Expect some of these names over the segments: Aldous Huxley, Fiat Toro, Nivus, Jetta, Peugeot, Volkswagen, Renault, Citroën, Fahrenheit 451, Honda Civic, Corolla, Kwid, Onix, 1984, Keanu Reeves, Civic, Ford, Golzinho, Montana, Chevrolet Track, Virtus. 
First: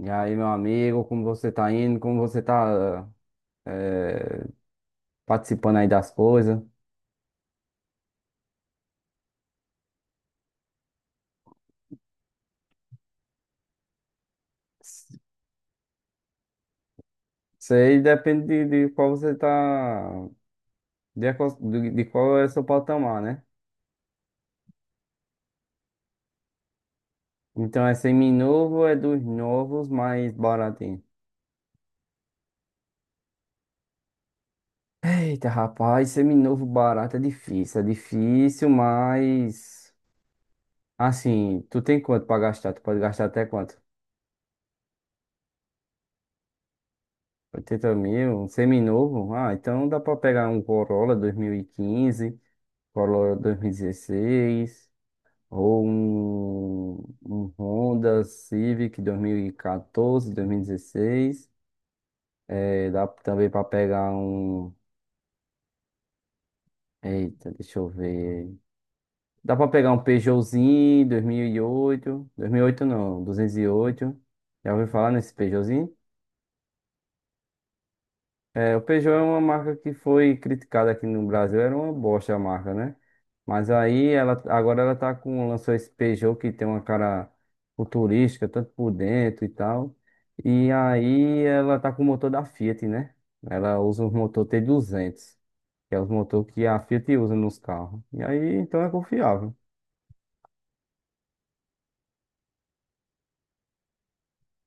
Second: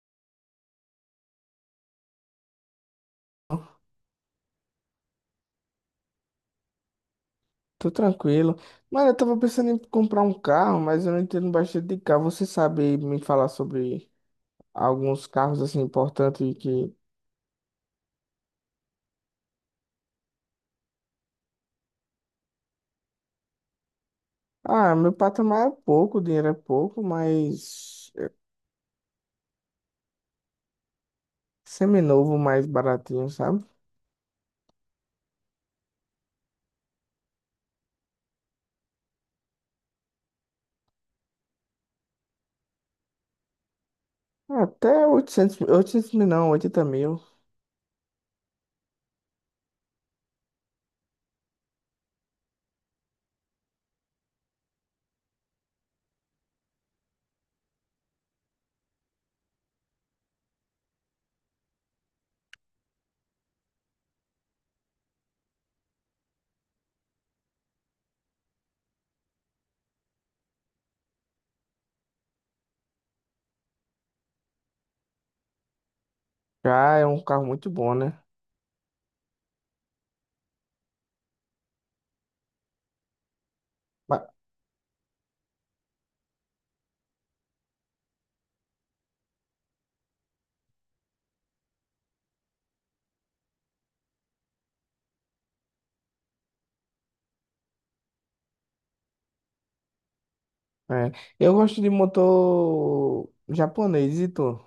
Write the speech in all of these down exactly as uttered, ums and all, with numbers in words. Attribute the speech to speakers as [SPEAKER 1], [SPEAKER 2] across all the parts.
[SPEAKER 1] E aí, meu amigo, como você tá indo? Como você tá eh, participando aí das coisas?
[SPEAKER 2] Tô tranquilo. Mano, eu tava pensando em comprar um carro, mas eu não entendo bastante de carro. Você sabe me falar sobre alguns carros assim importantes que.
[SPEAKER 1] Isso aí depende de, de qual você tá, de, a qual- de, de qual é o seu patamar, né?
[SPEAKER 2] Ah, meu patamar é pouco, o dinheiro é pouco,
[SPEAKER 1] Então é
[SPEAKER 2] mas é
[SPEAKER 1] seminovo, é dos novos, mas baratinho.
[SPEAKER 2] seminovo mais baratinho, sabe?
[SPEAKER 1] Eita, rapaz, seminovo barato é difícil, é difícil, mas assim, tu tem quanto pra gastar? Tu pode gastar até quanto?
[SPEAKER 2] Até oitocentos mil- oitocentos mil não, oitenta mil.
[SPEAKER 1] Oitenta mil, um seminovo? Ah, então dá pra pegar um Corolla dois mil e quinze Corolla dois mil e dezesseis, ou um, um Honda Civic dois mil e quatorze, dois mil e dezesseis. É, dá também para pegar um. Eita, deixa eu ver. Dá para pegar um Peugeotzinho dois mil e oito. dois mil e oito não, duzentos e oito. Já ouviu falar nesse Peugeotzinho?
[SPEAKER 2] Já é um carro muito bom, né?
[SPEAKER 1] É, o Peugeot é uma marca que foi criticada aqui no Brasil, era uma bosta a marca, né? Mas aí
[SPEAKER 2] Ba-
[SPEAKER 1] ela agora ela tá com lançou esse Peugeot que tem uma cara futurística, tanto por dentro e tal. E aí ela tá com o motor da Fiat, né? Ela usa o motor tê duzentos, que é o motor que a Fiat usa nos carros. E aí então é confiável.
[SPEAKER 2] é. Eu gosto de motor japonês e tu,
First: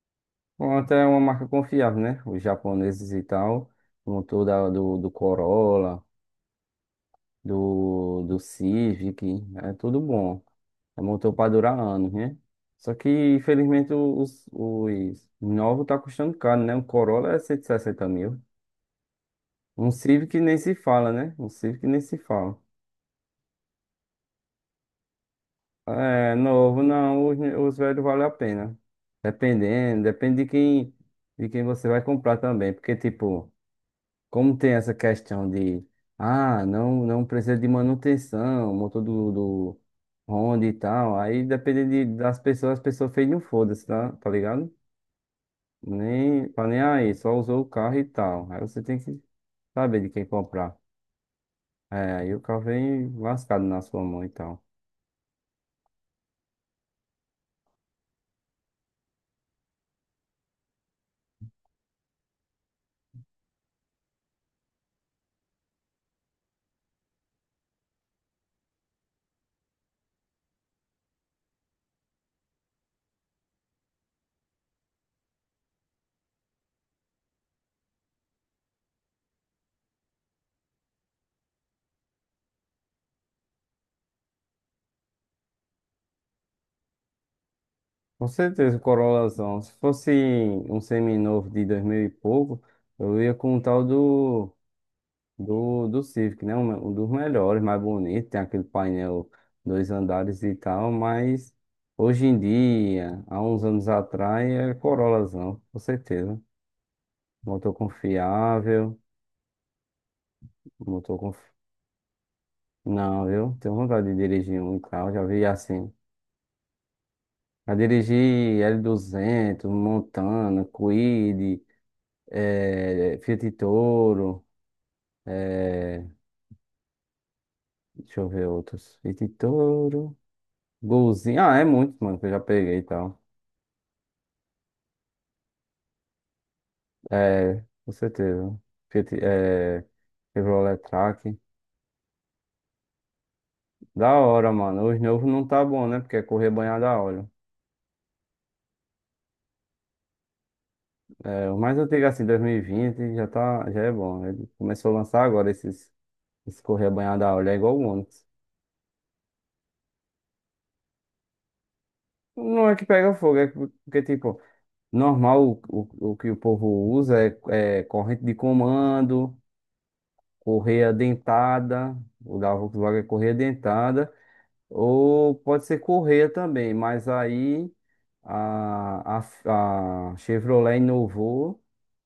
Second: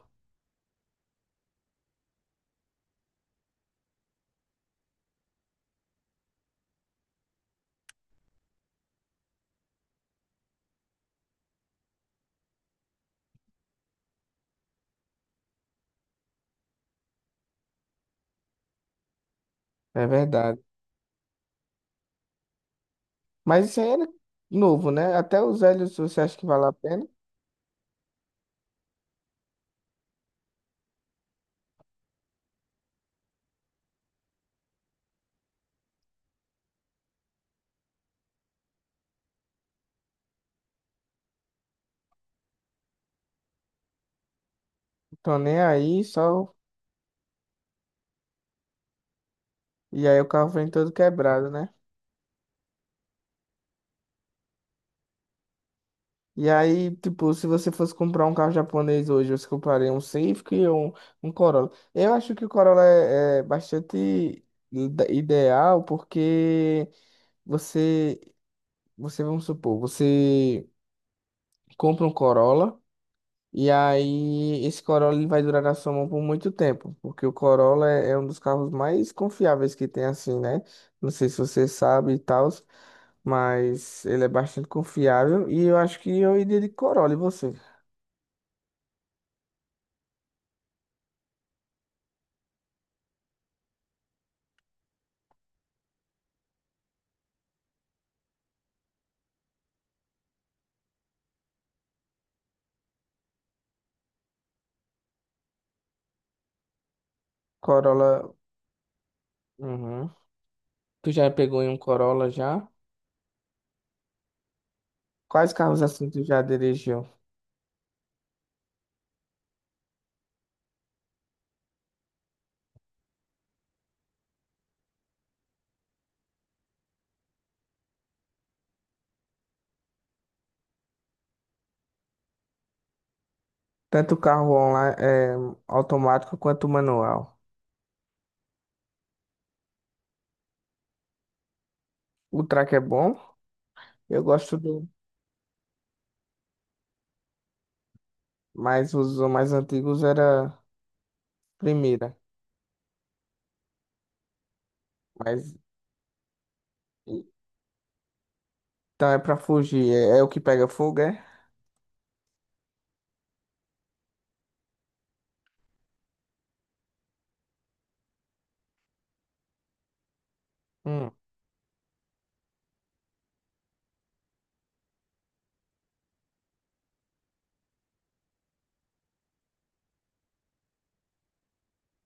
[SPEAKER 1] Honda é uma marca confiável, né? Os japoneses e tal, o motor da- do, do Corolla, do, do Civic, é tudo bom. Montou para durar anos, né? Só que, infelizmente, os, os novos tá custando caro, né? Um Corolla é cento e sessenta mil. Um
[SPEAKER 2] é
[SPEAKER 1] Civic nem
[SPEAKER 2] verdade.
[SPEAKER 1] se fala, né? Um Civic nem se fala.
[SPEAKER 2] Mas isso aí era novo, né? Até os velhos, você
[SPEAKER 1] É,
[SPEAKER 2] acha que vale a
[SPEAKER 1] novo,
[SPEAKER 2] pena?
[SPEAKER 1] não, os, os velhos vale a pena. Dependendo, depende de quem, de quem você vai comprar também. Porque, tipo, como tem essa questão de, ah, não, não precisa de manutenção, motor do, do Honda e tal. Aí, depende de, das pessoas, as pessoas fez um foda-se, tá? Tá ligado?
[SPEAKER 2] Tô nem aí,
[SPEAKER 1] Nem,
[SPEAKER 2] só.
[SPEAKER 1] tá nem aí, só usou o carro e tal. Aí você tem que saber
[SPEAKER 2] E
[SPEAKER 1] de
[SPEAKER 2] aí
[SPEAKER 1] quem
[SPEAKER 2] o carro vem
[SPEAKER 1] comprar.
[SPEAKER 2] todo quebrado, né?
[SPEAKER 1] É, aí o carro vem lascado na sua mão e tal.
[SPEAKER 2] E aí, tipo, se você fosse comprar um carro japonês hoje, você compraria um Civic ou um, um Corolla? Eu acho que o Corolla é, é bastante ide- ideal porque você, você, vamos supor, você compra um Corolla. E aí, esse Corolla ele vai durar na sua mão por muito tempo, porque o Corolla é, é um dos carros mais confiáveis que tem, assim, né? Não sei se você sabe e tal, mas ele é bastante confiável e eu acho que eu iria de Corolla, e você?
[SPEAKER 1] Com certeza, o Corolazão. Se fosse um seminovo de dois mil e pouco, eu ia com o tal do, do, do Civic, né? Um, um dos melhores, mais bonito. Tem aquele painel dois andares e tal, mas hoje em dia, há uns anos atrás, é Corolazão, com certeza. Motor
[SPEAKER 2] Corolla,
[SPEAKER 1] confiável,
[SPEAKER 2] uhum. Tu
[SPEAKER 1] motor
[SPEAKER 2] já
[SPEAKER 1] confiável.
[SPEAKER 2] pegou em um Corolla já?
[SPEAKER 1] Não, eu tenho vontade de dirigir um carro, já vi
[SPEAKER 2] Quais carros
[SPEAKER 1] assim.
[SPEAKER 2] assim tu já dirigiu?
[SPEAKER 1] Já dirigi éle duzentos Montana, Kwid, eh, Fiat Toro, eh, deixa eu ver outros. Fiat Toro, Golzinho, ah, é muito, mano, que eu já peguei e tal.
[SPEAKER 2] Tanto carro online, é, automático quanto manual.
[SPEAKER 1] É, com certeza. Fiat, eh, Chevrolet Track.
[SPEAKER 2] O Track é bom,
[SPEAKER 1] Da
[SPEAKER 2] eu
[SPEAKER 1] hora,
[SPEAKER 2] gosto
[SPEAKER 1] mano.
[SPEAKER 2] do,
[SPEAKER 1] Os novos não tá bom, né? Porque é correr banhado a óleo.
[SPEAKER 2] mas os mais antigos era
[SPEAKER 1] É, o mais antigo,
[SPEAKER 2] primeira,
[SPEAKER 1] assim, dois mil e vinte, já tá, já é bom. Ele começou a lançar agora
[SPEAKER 2] mas
[SPEAKER 1] esses. Escorrer a banhada a óleo é igual o Onix.
[SPEAKER 2] então é pra fugir, é, é o que pega fogo, é?
[SPEAKER 1] Não é que pega fogo, é que- porque, tipo, normal o, o, o que o povo usa é, é corrente de comando, correia
[SPEAKER 2] Hum,
[SPEAKER 1] dentada, o da Volkswagen é correia dentada, ou pode ser correia também, mas aí a, a, a Chevrolet inovou,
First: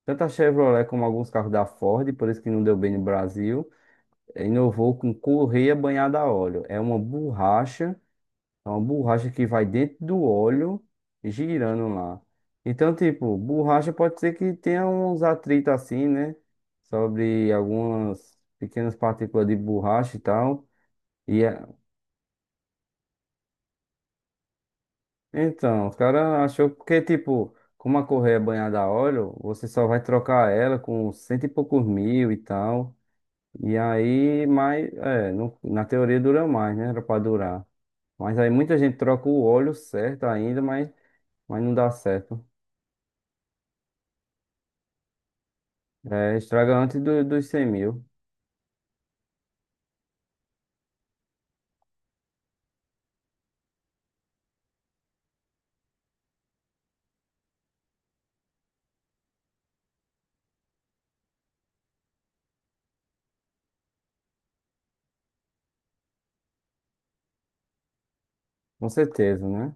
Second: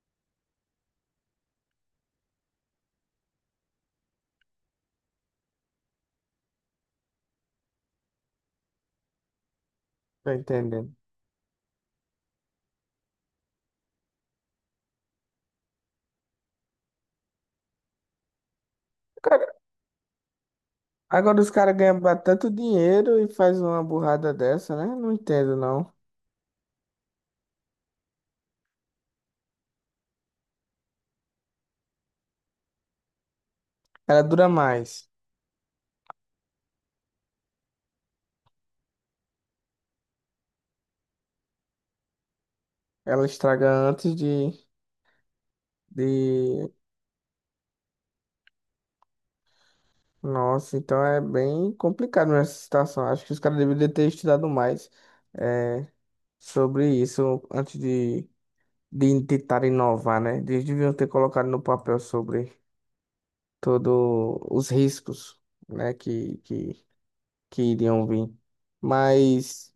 [SPEAKER 1] tanto a Chevrolet como alguns carros da Ford, por isso que não deu bem no Brasil, inovou com correia banhada a óleo. É uma borracha. É uma borracha que vai dentro do
[SPEAKER 2] tô
[SPEAKER 1] óleo
[SPEAKER 2] entendendo.
[SPEAKER 1] e girando lá. Então, tipo, borracha pode ser que tenha uns atritos assim, né? Sobre algumas pequenas partículas
[SPEAKER 2] Cara,
[SPEAKER 1] de borracha e tal.
[SPEAKER 2] agora
[SPEAKER 1] E
[SPEAKER 2] os
[SPEAKER 1] é-
[SPEAKER 2] caras ganham ba- tanto dinheiro e faz uma burrada dessa, né? Não entendo,
[SPEAKER 1] então,
[SPEAKER 2] não.
[SPEAKER 1] os caras achou porque, tipo, como a correia é banhada a óleo, você só vai trocar ela com cento e poucos mil e tal. E
[SPEAKER 2] Ela
[SPEAKER 1] aí,
[SPEAKER 2] dura
[SPEAKER 1] mas,
[SPEAKER 2] mais.
[SPEAKER 1] é, no- na teoria dura mais, né? Era pra durar. Mas aí muita gente troca o óleo certo ainda, mas, mas não dá certo.
[SPEAKER 2] Ela estraga antes de,
[SPEAKER 1] É,
[SPEAKER 2] de...
[SPEAKER 1] estraga antes do- dos cem mil,
[SPEAKER 2] Nossa, então é bem complicado nessa situação. Acho que os caras deveriam ter estudado mais é, sobre isso antes de, de tentar inovar, né? Eles deviam ter colocado no papel sobre todos os riscos, né? Que, que que iriam vir.
[SPEAKER 1] com certeza,
[SPEAKER 2] Mas,
[SPEAKER 1] né?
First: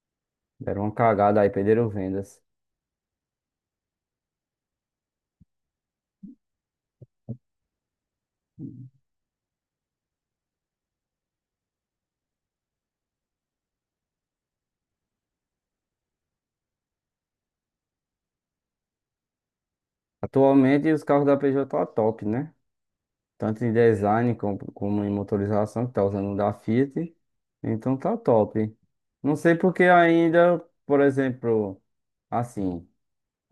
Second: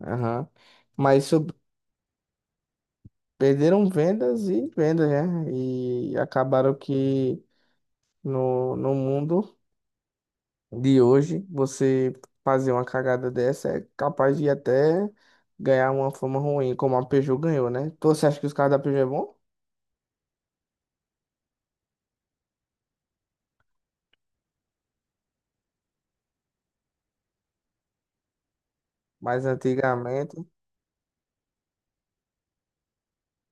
[SPEAKER 2] aham,
[SPEAKER 1] Deram uma
[SPEAKER 2] mas
[SPEAKER 1] cagada aí,
[SPEAKER 2] sub-
[SPEAKER 1] perderam vendas.
[SPEAKER 2] perderam vendas e vendas, né? E acabaram que no, no mundo de hoje, você fazer uma cagada dessa é capaz de até ganhar uma fama ruim, como a Peugeot ganhou, né? Então, você acha que os carros da Peugeot é bom?
[SPEAKER 1] Atualmente os carros da Peugeot tá top, né? Tanto em design como, como em motorização, que tá usando o da Fiat. Então tá top. Não
[SPEAKER 2] Mas
[SPEAKER 1] sei porque
[SPEAKER 2] antigamente,
[SPEAKER 1] ainda, por exemplo, assim,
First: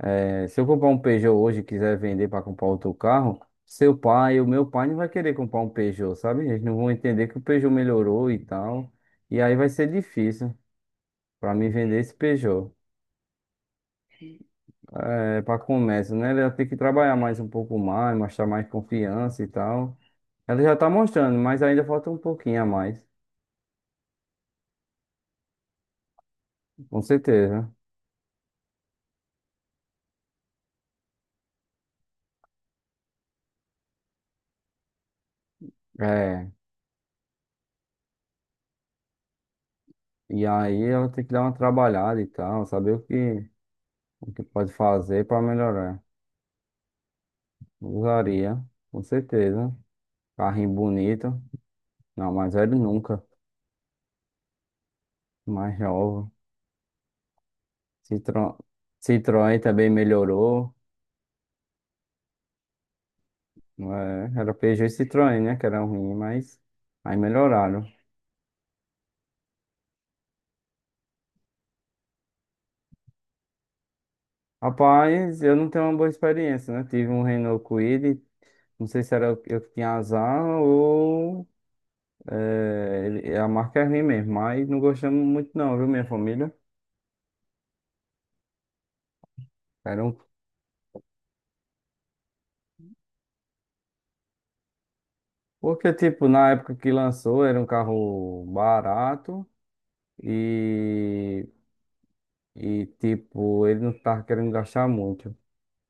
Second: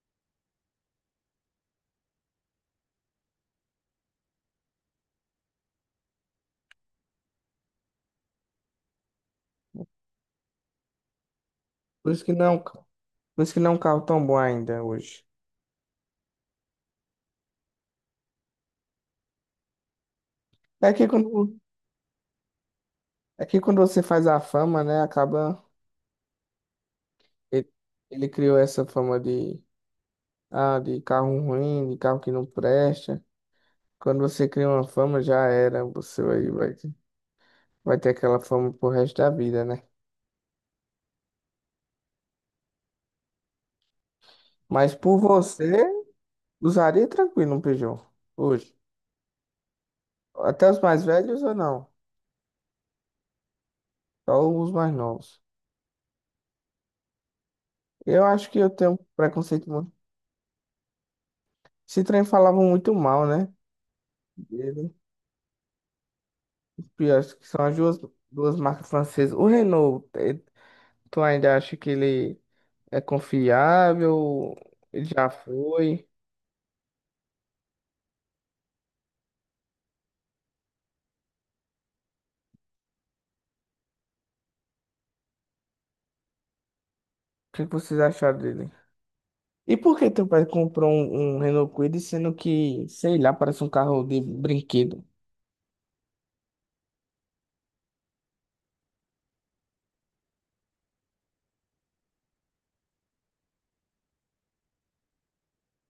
[SPEAKER 1] é, se eu comprar um Peugeot hoje e quiser vender para comprar outro carro, seu pai, o meu pai não vai querer comprar um Peugeot, sabe? Eles não vão entender que o Peugeot melhorou e tal. E aí vai ser difícil para mim vender
[SPEAKER 2] por
[SPEAKER 1] esse
[SPEAKER 2] isso que não, é um
[SPEAKER 1] Peugeot.
[SPEAKER 2] ca- por isso que não é um carro tão bom ainda hoje.
[SPEAKER 1] É, para começo, né? Ela tem que trabalhar mais um pouco mais, mostrar mais confiança e tal. Ela já tá
[SPEAKER 2] É que quando,
[SPEAKER 1] mostrando, mas ainda falta um pouquinho a mais,
[SPEAKER 2] é que quando você faz a fama, né, acaba
[SPEAKER 1] com
[SPEAKER 2] ele
[SPEAKER 1] certeza.
[SPEAKER 2] ele criou essa fama de ah, de carro ruim, de carro que não presta. Quando você cria uma fama, já era. Você vai,
[SPEAKER 1] É.
[SPEAKER 2] vai, vai ter aquela fama pro resto da vida, né?
[SPEAKER 1] E aí ela tem que dar uma trabalhada e tal, saber o que, o que pode
[SPEAKER 2] Mas por
[SPEAKER 1] fazer para
[SPEAKER 2] você,
[SPEAKER 1] melhorar.
[SPEAKER 2] usaria tranquilo um Peugeot.
[SPEAKER 1] Usaria,
[SPEAKER 2] Hoje.
[SPEAKER 1] com certeza.
[SPEAKER 2] Até
[SPEAKER 1] Carrinho
[SPEAKER 2] os mais
[SPEAKER 1] bonito.
[SPEAKER 2] velhos ou não?
[SPEAKER 1] Não, mais velho nunca.
[SPEAKER 2] Só os mais novos.
[SPEAKER 1] Mais jovem.
[SPEAKER 2] Eu acho
[SPEAKER 1] Citro...
[SPEAKER 2] que eu tenho um
[SPEAKER 1] Citroën
[SPEAKER 2] preconceito
[SPEAKER 1] também
[SPEAKER 2] muito.
[SPEAKER 1] melhorou.
[SPEAKER 2] Esse trem falava muito mal, né?
[SPEAKER 1] É, era Peugeot e
[SPEAKER 2] Dele.
[SPEAKER 1] Citroën, né? Que era ruim, mas
[SPEAKER 2] E
[SPEAKER 1] aí
[SPEAKER 2] acho que são as
[SPEAKER 1] melhoraram.
[SPEAKER 2] duas, duas marcas francesas. O Renault, eh, tu ainda acha que ele é confiável? Ele já
[SPEAKER 1] Rapaz, eu não tenho uma
[SPEAKER 2] foi.
[SPEAKER 1] boa experiência, né? Tive um Renault Kwid, não sei se era eu eu que tinha azar ou eh, ele- a marca é ruim mesmo, mas não gostamos muito não, viu, minha família?
[SPEAKER 2] O que que vocês acharam dele? E por
[SPEAKER 1] Era
[SPEAKER 2] que
[SPEAKER 1] um...
[SPEAKER 2] teu pai comprou um, um Renault Kwid, sendo que, sei lá, parece um carro de brinquedo?
[SPEAKER 1] Porque, tipo, na época que lançou, era um carro barato e, e tipo, ele não tava querendo gastar muito.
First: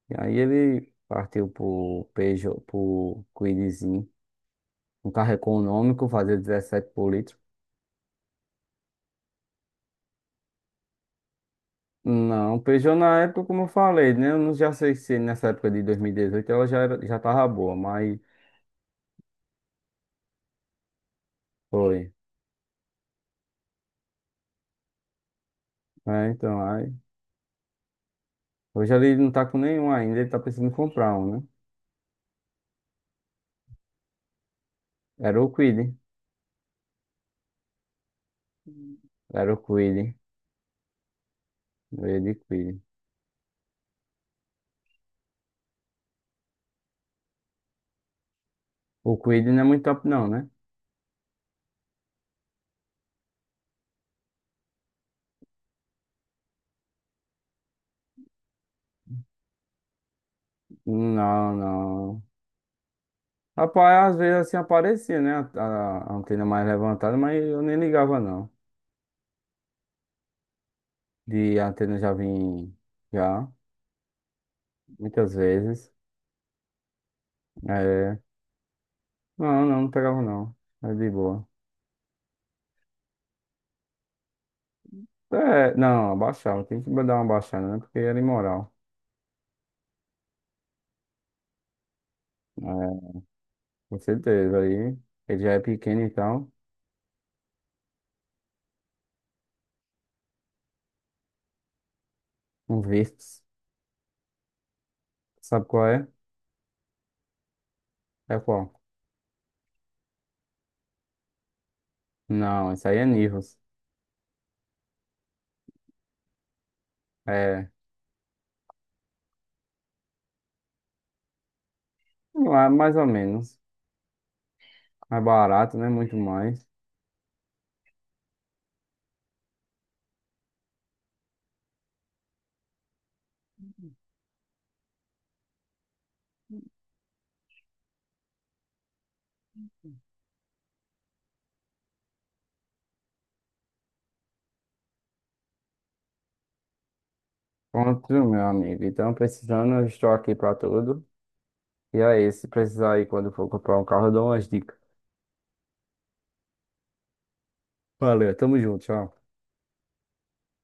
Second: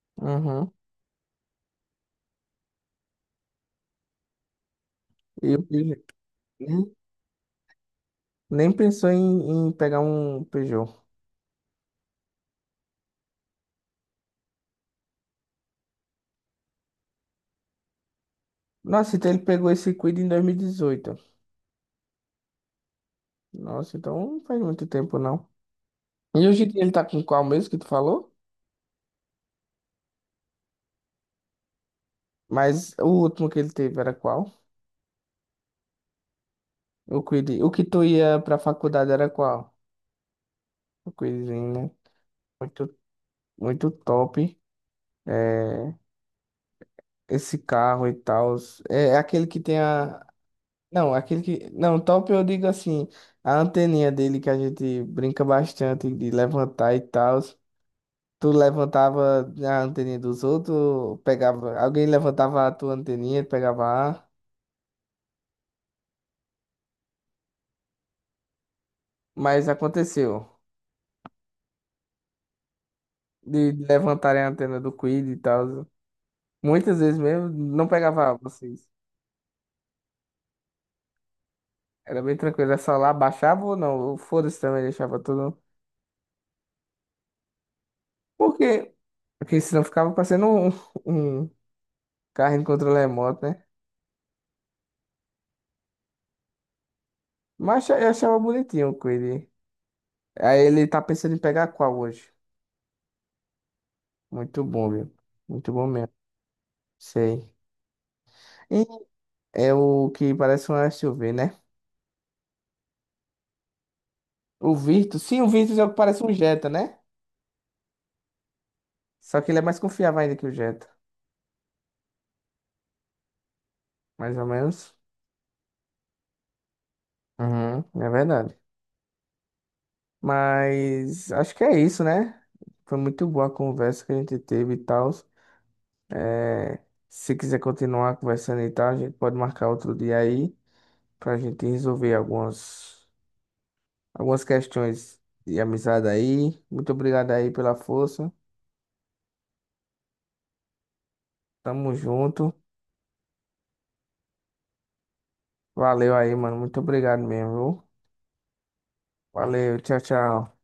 [SPEAKER 1] E aí
[SPEAKER 2] Uhum.
[SPEAKER 1] ele partiu pro Peugeot, pro Kwidzinho, um carro
[SPEAKER 2] E o Peugeot,
[SPEAKER 1] econômico, fazia
[SPEAKER 2] nem,
[SPEAKER 1] dezessete por litro.
[SPEAKER 2] nem pensou em, em pegar um Peugeot.
[SPEAKER 1] Não, Peugeot na época, como eu falei, né? Eu não já sei se nessa época de dois mil e dezoito ela já, era, já tava boa, mas
[SPEAKER 2] Nossa, então ele pegou esse Kwid em dois mil e dezoito.
[SPEAKER 1] foi.
[SPEAKER 2] Nossa, então não faz muito tempo, não.
[SPEAKER 1] É,
[SPEAKER 2] E
[SPEAKER 1] então,
[SPEAKER 2] hoje em dia ele
[SPEAKER 1] aí.
[SPEAKER 2] tá com qual mesmo que tu falou?
[SPEAKER 1] Hoje ele não tá com nenhum ainda, ele tá precisando comprar um, né?
[SPEAKER 2] Mas o último que ele teve era qual?
[SPEAKER 1] Era o Kwid,
[SPEAKER 2] O Kwid. O que tu ia pra faculdade era
[SPEAKER 1] era o
[SPEAKER 2] qual?
[SPEAKER 1] Kwid,
[SPEAKER 2] O Kwidzinho, né?
[SPEAKER 1] ele Kwid.
[SPEAKER 2] Muito, muito top. É, esse carro e tal. É,
[SPEAKER 1] O
[SPEAKER 2] é
[SPEAKER 1] Kwid
[SPEAKER 2] aquele
[SPEAKER 1] não
[SPEAKER 2] que
[SPEAKER 1] é
[SPEAKER 2] tem
[SPEAKER 1] muito top,
[SPEAKER 2] a.
[SPEAKER 1] não, né?
[SPEAKER 2] Não, aquele que. Não, top eu digo assim, a anteninha dele que a gente brinca bastante de levantar e tal. Tu levantava a anteninha dos outros, ou
[SPEAKER 1] Não,
[SPEAKER 2] pegava. Alguém
[SPEAKER 1] não.
[SPEAKER 2] levantava a tua anteninha, pegava
[SPEAKER 1] Rapaz, às
[SPEAKER 2] a.
[SPEAKER 1] vezes assim aparecia, né? A, a- a antena mais levantada, mas eu nem ligava, não.
[SPEAKER 2] Mas aconteceu.
[SPEAKER 1] De antena já vim, já,
[SPEAKER 2] De levantarem a antena do Quid
[SPEAKER 1] muitas
[SPEAKER 2] e tal.
[SPEAKER 1] vezes.
[SPEAKER 2] Muitas vezes mesmo, não
[SPEAKER 1] É,
[SPEAKER 2] pegava A, vocês.
[SPEAKER 1] não, não, não pegava, não. É de boa.
[SPEAKER 2] Era bem tranquilo, era só lá, baixava ou não. Foda-se também, deixava tudo.
[SPEAKER 1] É, não, abaixava, tem que dar uma baixada, né? Porque era imoral.
[SPEAKER 2] Porque, porque senão ficava parecendo um, carrinho de controle
[SPEAKER 1] É,
[SPEAKER 2] remoto, né?
[SPEAKER 1] com certeza. Aí ele já é pequeno, então.
[SPEAKER 2] Mas eu achava bonitinho o Quid. Aí ele tá pensando em pegar qual hoje?
[SPEAKER 1] Um Virtus.
[SPEAKER 2] Muito bom, viu?
[SPEAKER 1] Sabe
[SPEAKER 2] Muito
[SPEAKER 1] qual
[SPEAKER 2] bom
[SPEAKER 1] é?
[SPEAKER 2] mesmo. Sei.
[SPEAKER 1] É qual?
[SPEAKER 2] E é o que parece um S U V, né?
[SPEAKER 1] Não, isso aí é Nivus.
[SPEAKER 2] O Virtus. Sim, o Virtus é o que parece um Jetta, né?
[SPEAKER 1] É,
[SPEAKER 2] Só que ele é mais confiável ainda que o Jetta.
[SPEAKER 1] lá, mais ou menos.
[SPEAKER 2] Mais ou menos.
[SPEAKER 1] É barato, né? Muito mais.
[SPEAKER 2] Uhum, é verdade. Mas acho que é isso, né? Foi muito boa a conversa que a gente teve e tal. É, se quiser continuar conversando e tal, a gente pode marcar outro dia aí. Pra gente resolver algumas, algumas questões de amizade aí. Muito obrigado aí pela
[SPEAKER 1] Pronto,
[SPEAKER 2] força.
[SPEAKER 1] meu amigo. Então, precisando, eu estou aqui pra tudo.
[SPEAKER 2] Tamo
[SPEAKER 1] E aí, se
[SPEAKER 2] junto.
[SPEAKER 1] precisar aí, quando for comprar um carro, eu dou umas dicas.
[SPEAKER 2] Valeu aí, mano. Muito obrigado mesmo, viu?
[SPEAKER 1] Valeu, tamo junto, tchau.
[SPEAKER 2] Valeu, tchau, tchau.